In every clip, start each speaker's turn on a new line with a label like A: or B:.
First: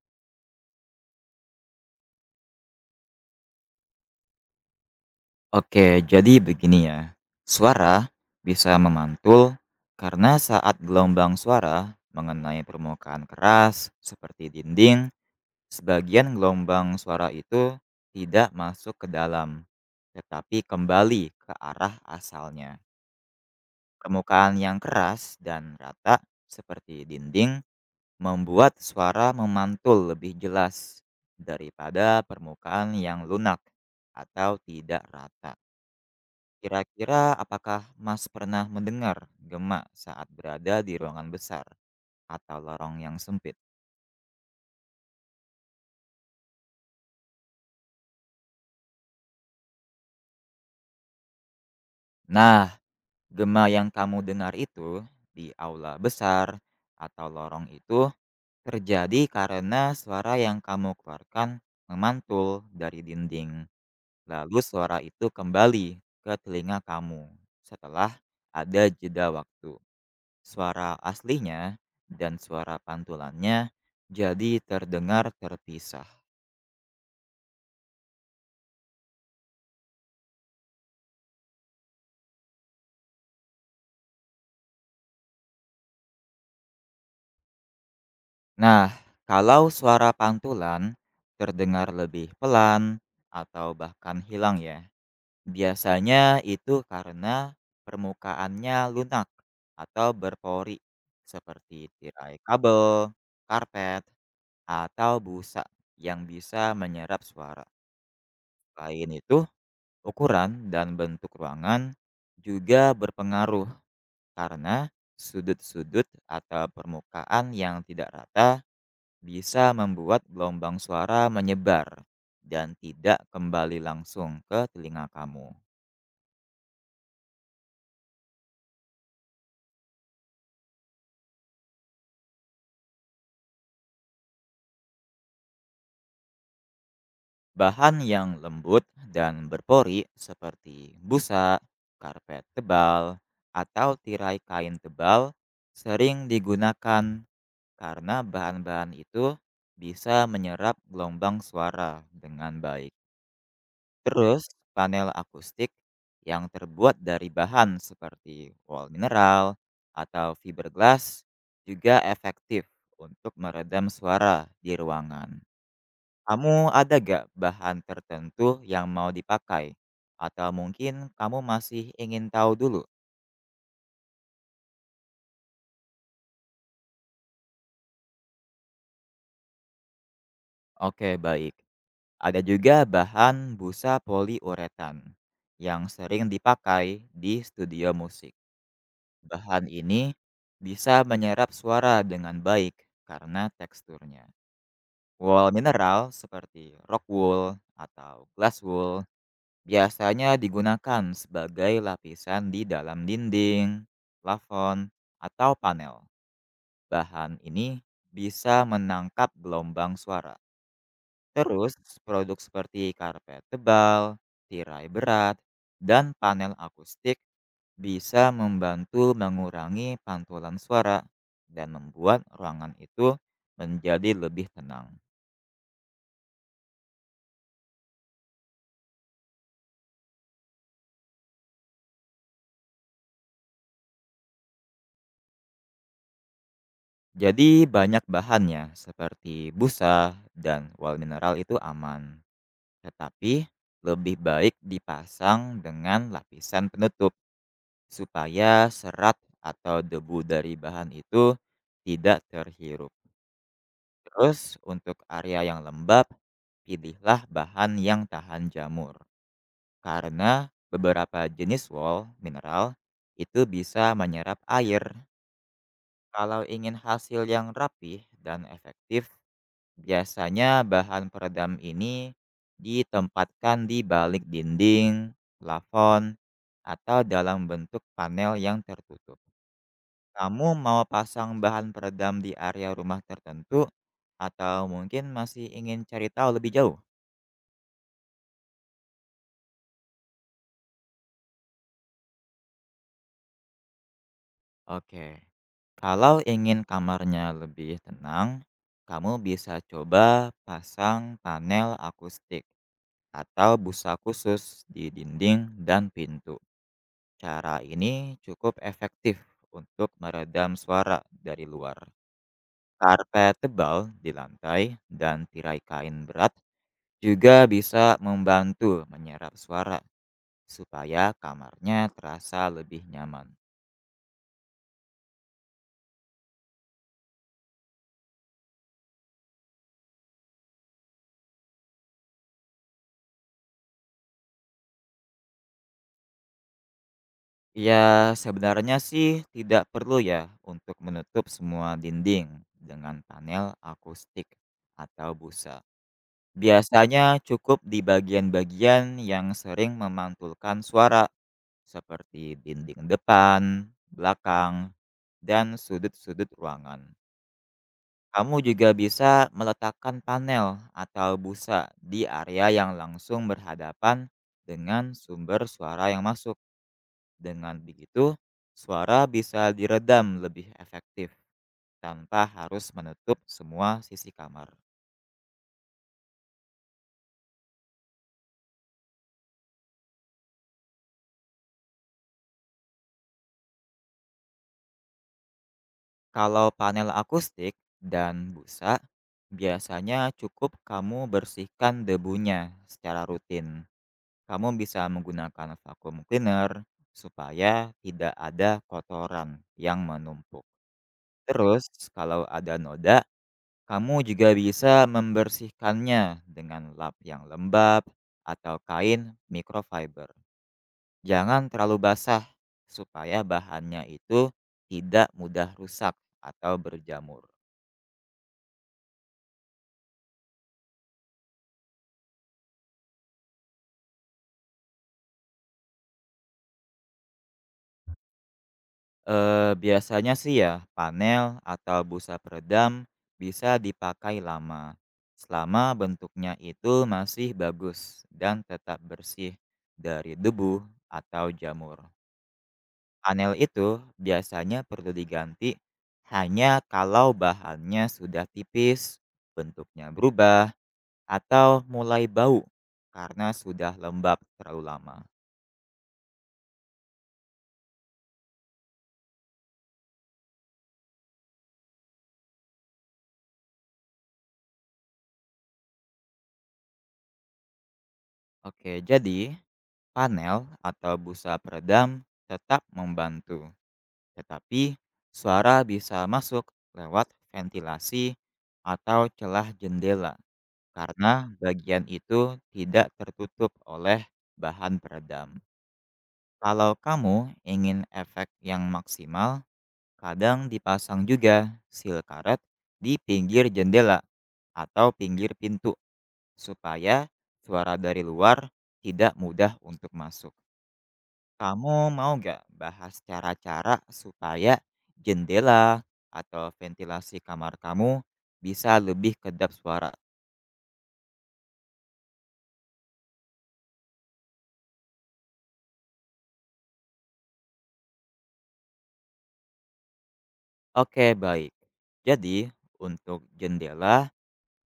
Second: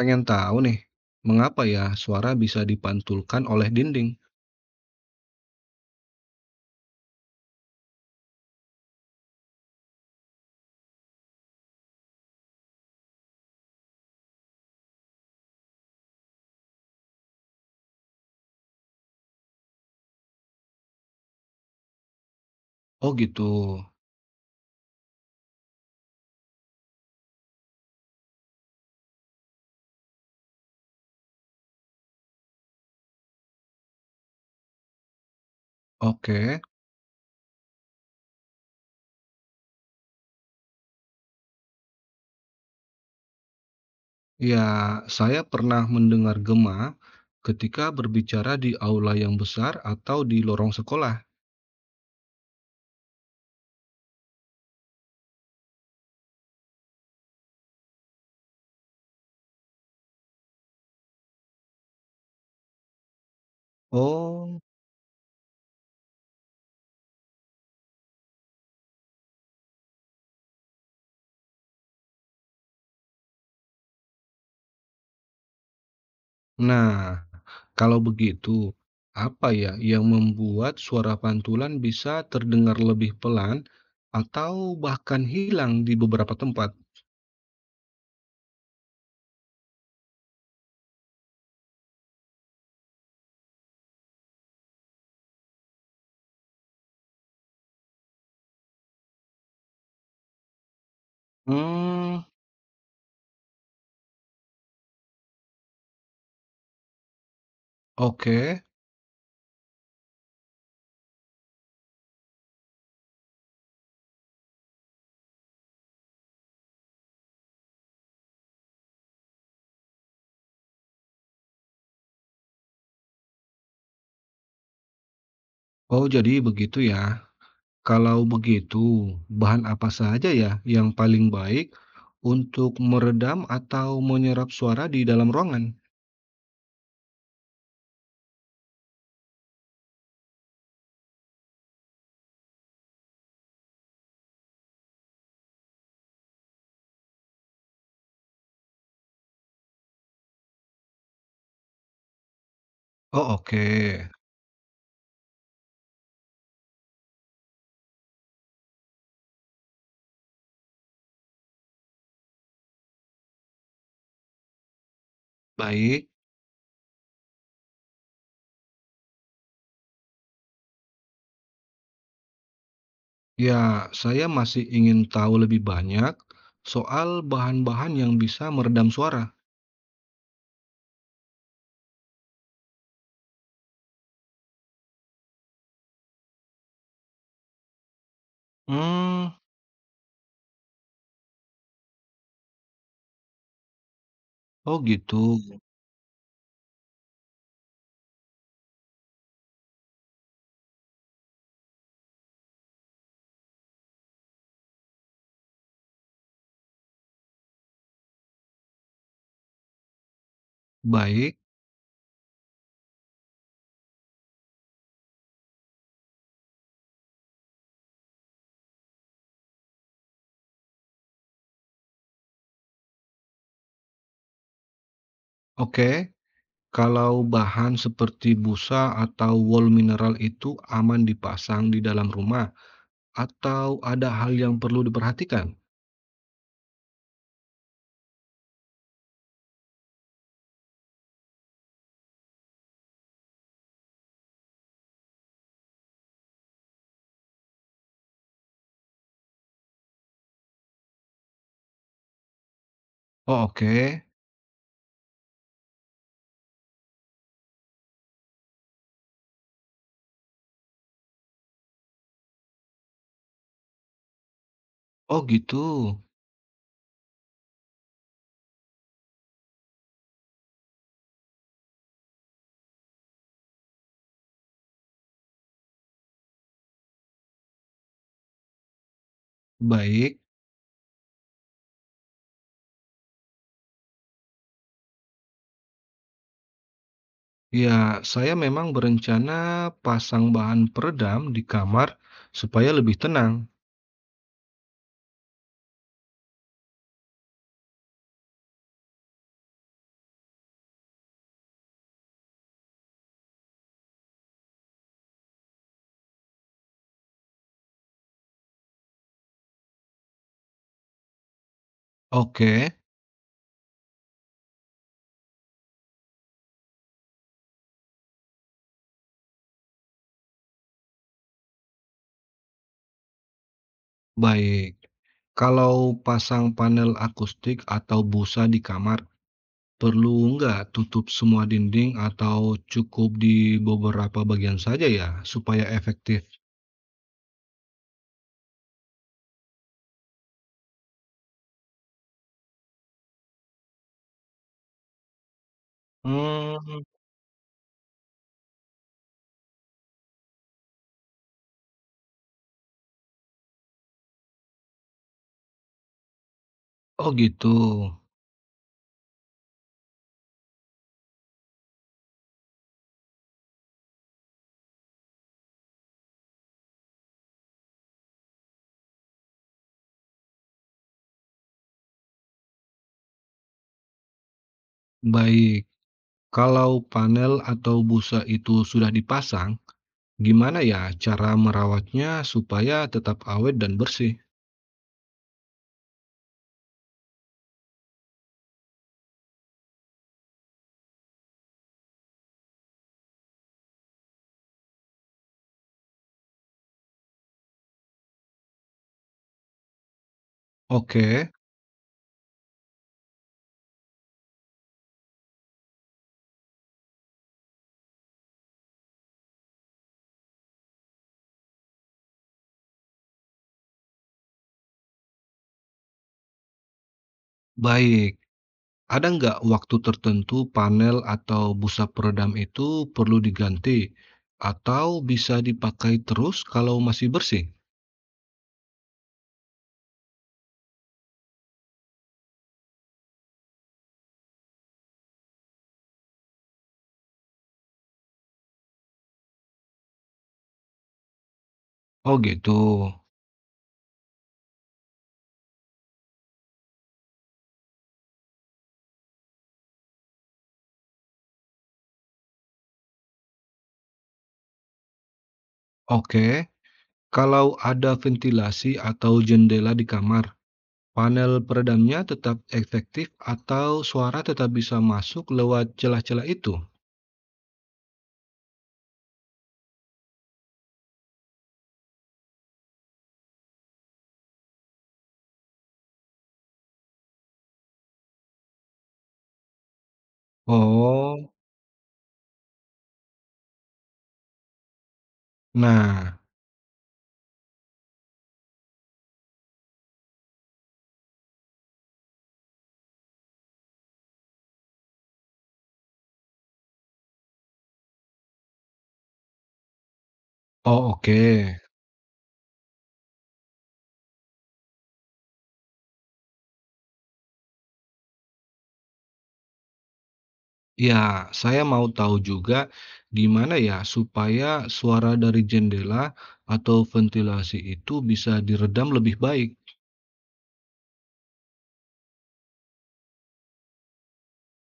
A: Pengen tahu nih, mengapa ya suara bisa dipantulkan oleh dinding?
B: Oke, jadi begini ya. Suara bisa memantul karena saat gelombang suara mengenai permukaan keras seperti dinding, sebagian gelombang suara itu tidak masuk ke dalam, tetapi kembali ke arah asalnya.
A: Oh gitu.
B: Permukaan yang keras dan rata seperti dinding membuat suara memantul lebih jelas daripada permukaan yang lunak atau tidak rata.
A: Oke,
B: Kira-kira apakah Mas pernah mendengar gema saat berada di ruangan besar atau lorong yang sempit?
A: ya saya pernah mendengar gema ketika berbicara di aula yang besar atau di lorong sekolah.
B: Nah, gema yang kamu dengar itu di aula besar atau lorong itu terjadi karena suara yang kamu keluarkan memantul dari dinding. Lalu
A: Oh,
B: suara itu kembali ke telinga kamu setelah ada jeda waktu. Suara aslinya dan suara pantulannya jadi terdengar terpisah.
A: nah kalau begitu, apa ya yang membuat suara pantulan bisa terdengar lebih pelan atau bahkan hilang di beberapa tempat?
B: Nah, kalau suara pantulan terdengar lebih pelan atau bahkan hilang ya, biasanya itu karena permukaannya lunak atau berpori seperti
A: Hmm,
B: tirai kabel, karpet, atau busa yang bisa menyerap suara.
A: oke.
B: Selain itu, ukuran dan bentuk ruangan juga berpengaruh karena sudut-sudut atau permukaan yang tidak rata bisa membuat gelombang suara menyebar dan tidak kembali langsung ke telinga kamu.
A: Oh jadi begitu ya. Kalau begitu, bahan apa saja ya yang paling baik untuk meredam atau menyerap suara di dalam ruangan?
B: Bahan yang lembut dan berpori seperti busa, karpet tebal, atau tirai kain tebal sering digunakan karena bahan-bahan itu bisa menyerap gelombang suara dengan baik.
A: Oh oke,
B: Terus panel akustik yang terbuat dari bahan seperti wall mineral atau fiberglass juga efektif untuk meredam suara di ruangan.
A: baik.
B: Kamu ada gak bahan tertentu yang mau dipakai? Atau mungkin kamu masih ingin tahu dulu?
A: Ya, saya masih ingin tahu lebih banyak soal bahan-bahan yang bisa meredam suara.
B: Oke, baik. Ada juga bahan busa poliuretan yang sering dipakai di studio musik.
A: Hmm,
B: Bahan ini bisa menyerap suara dengan baik karena teksturnya.
A: oh gitu.
B: Wool mineral seperti rock wool atau glass wool biasanya digunakan sebagai lapisan di dalam dinding, plafon, atau panel. Bahan ini bisa menangkap gelombang suara.
A: Baik,
B: Terus, produk seperti karpet tebal, tirai berat, dan panel akustik bisa membantu mengurangi pantulan suara dan membuat ruangan itu menjadi lebih tenang.
A: oke. Kalau bahan seperti busa atau wol mineral itu aman dipasang di dalam rumah, atau ada hal yang perlu diperhatikan?
B: Jadi banyak bahannya seperti busa dan wall mineral itu aman. Tetapi lebih baik dipasang dengan lapisan penutup supaya serat atau debu dari bahan itu tidak terhirup.
A: Oh oke.
B: Terus untuk area yang lembab, pilihlah bahan yang tahan jamur karena beberapa jenis wol mineral itu bisa menyerap air.
A: Oh gitu,
B: Kalau ingin hasil yang rapih dan efektif, biasanya bahan peredam ini ditempatkan di balik dinding, plafon, atau dalam bentuk panel yang tertutup.
A: baik.
B: Kamu mau pasang bahan peredam di area rumah tertentu atau mungkin masih ingin cari tahu lebih jauh?
A: Ya, saya memang berencana pasang bahan peredam di kamar supaya lebih tenang.
B: Oke. Kalau ingin kamarnya lebih tenang, kamu bisa coba pasang panel akustik atau busa khusus di dinding dan pintu. Cara ini cukup efektif untuk meredam suara dari luar.
A: Oke,
B: Karpet tebal di lantai dan tirai kain berat juga bisa membantu menyerap suara supaya kamarnya terasa lebih nyaman.
A: baik. Kalau pasang panel akustik atau busa di kamar, perlu nggak tutup semua dinding atau cukup di beberapa bagian saja ya supaya efektif?
B: Ya sebenarnya sih tidak perlu ya untuk menutup semua dinding dengan panel akustik atau busa.
A: Hmm,
B: Biasanya cukup di bagian-bagian yang sering memantulkan suara seperti dinding depan, belakang, dan sudut-sudut ruangan.
A: oh gitu.
B: Kamu juga bisa meletakkan panel atau busa di area yang langsung berhadapan dengan sumber suara yang masuk. Dengan begitu, suara bisa diredam lebih efektif tanpa harus menutup semua sisi kamar.
A: Baik. Kalau panel atau busa itu sudah dipasang, gimana ya cara merawatnya supaya tetap awet dan bersih?
B: Kalau panel akustik dan busa, biasanya cukup kamu bersihkan debunya secara rutin. Kamu bisa menggunakan vacuum cleaner supaya tidak ada kotoran yang menumpuk.
A: Oke,
B: Terus, kalau ada noda, kamu juga bisa membersihkannya dengan lap yang lembab atau kain microfiber. Jangan terlalu basah, supaya bahannya itu tidak mudah rusak atau berjamur.
A: baik. Ada nggak waktu tertentu panel atau busa peredam itu perlu diganti? Atau bisa dipakai terus kalau masih bersih?
B: Biasanya sih ya, panel atau busa peredam bisa dipakai lama, selama bentuknya itu masih bagus dan tetap bersih dari debu atau jamur.
A: Oh gitu.
B: Panel itu biasanya perlu diganti hanya kalau bahannya sudah tipis, bentuknya berubah, atau mulai bau karena sudah lembab terlalu lama.
A: Oke, kalau ada ventilasi atau jendela di kamar, panel peredamnya tetap efektif atau suara tetap bisa masuk lewat celah-celah itu?
B: Oke, jadi panel atau busa peredam tetap membantu, tetapi suara bisa masuk lewat ventilasi atau celah jendela karena
A: Oh,
B: bagian itu tidak tertutup oleh bahan peredam.
A: nah.
B: Kalau kamu ingin efek yang maksimal, kadang dipasang juga seal karet di pinggir jendela atau pinggir pintu. Supaya suara dari luar tidak mudah untuk masuk.
A: Oh oke.
B: Kamu mau nggak bahas cara-cara supaya jendela atau ventilasi kamar kamu bisa lebih kedap suara?
A: Ya, saya mau tahu juga di mana ya supaya suara dari jendela atau ventilasi itu bisa diredam lebih baik.
B: Oke, baik. Jadi, untuk jendela,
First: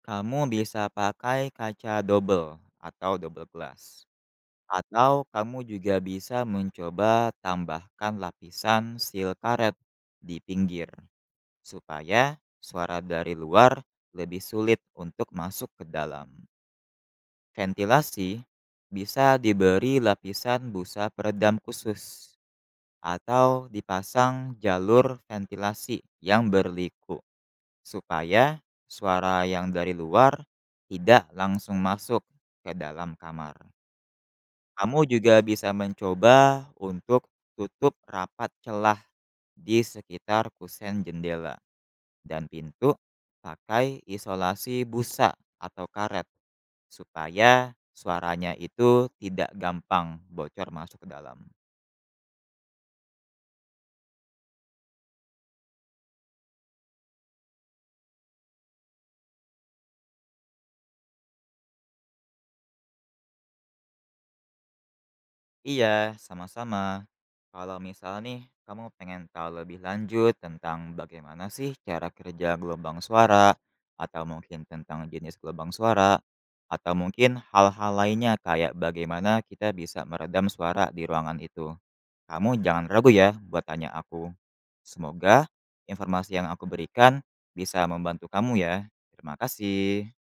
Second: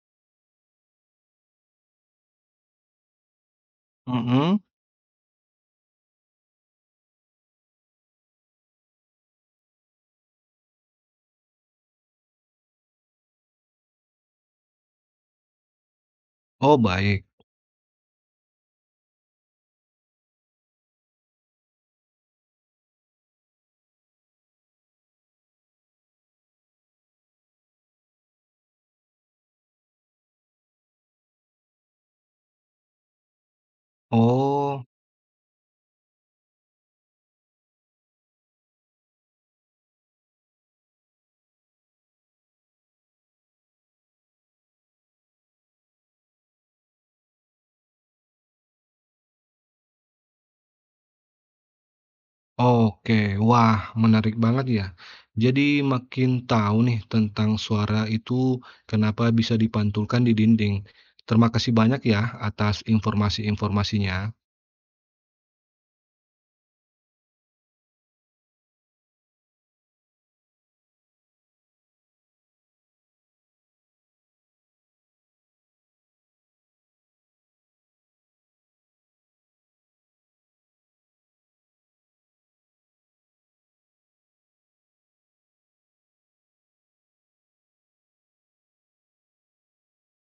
B: kamu bisa pakai kaca double atau double glass.
A: Mhm.
B: Atau kamu juga bisa mencoba tambahkan lapisan seal karet di pinggir, supaya suara dari luar lebih sulit untuk masuk ke dalam.
A: Oh, baik.
B: Ventilasi bisa diberi lapisan busa peredam khusus atau dipasang jalur ventilasi yang berliku supaya suara yang dari luar tidak langsung masuk ke dalam kamar.
A: Oh,
B: Kamu juga bisa mencoba untuk tutup rapat celah di sekitar kusen jendela dan pintu pakai isolasi busa atau karet supaya suaranya itu tidak gampang bocor masuk ke dalam.
A: oke. Wah, menarik banget ya. Jadi makin tahu nih tentang suara itu kenapa bisa dipantulkan di dinding. Terima kasih banyak ya atas informasi-informasinya.
B: Iya, sama-sama. Kalau misal nih kamu pengen tahu lebih lanjut tentang bagaimana sih cara kerja gelombang suara atau mungkin tentang jenis gelombang suara atau mungkin hal-hal lainnya kayak bagaimana kita bisa meredam suara di ruangan itu. Kamu jangan ragu ya buat tanya aku. Semoga informasi yang aku berikan bisa membantu kamu ya. Terima kasih.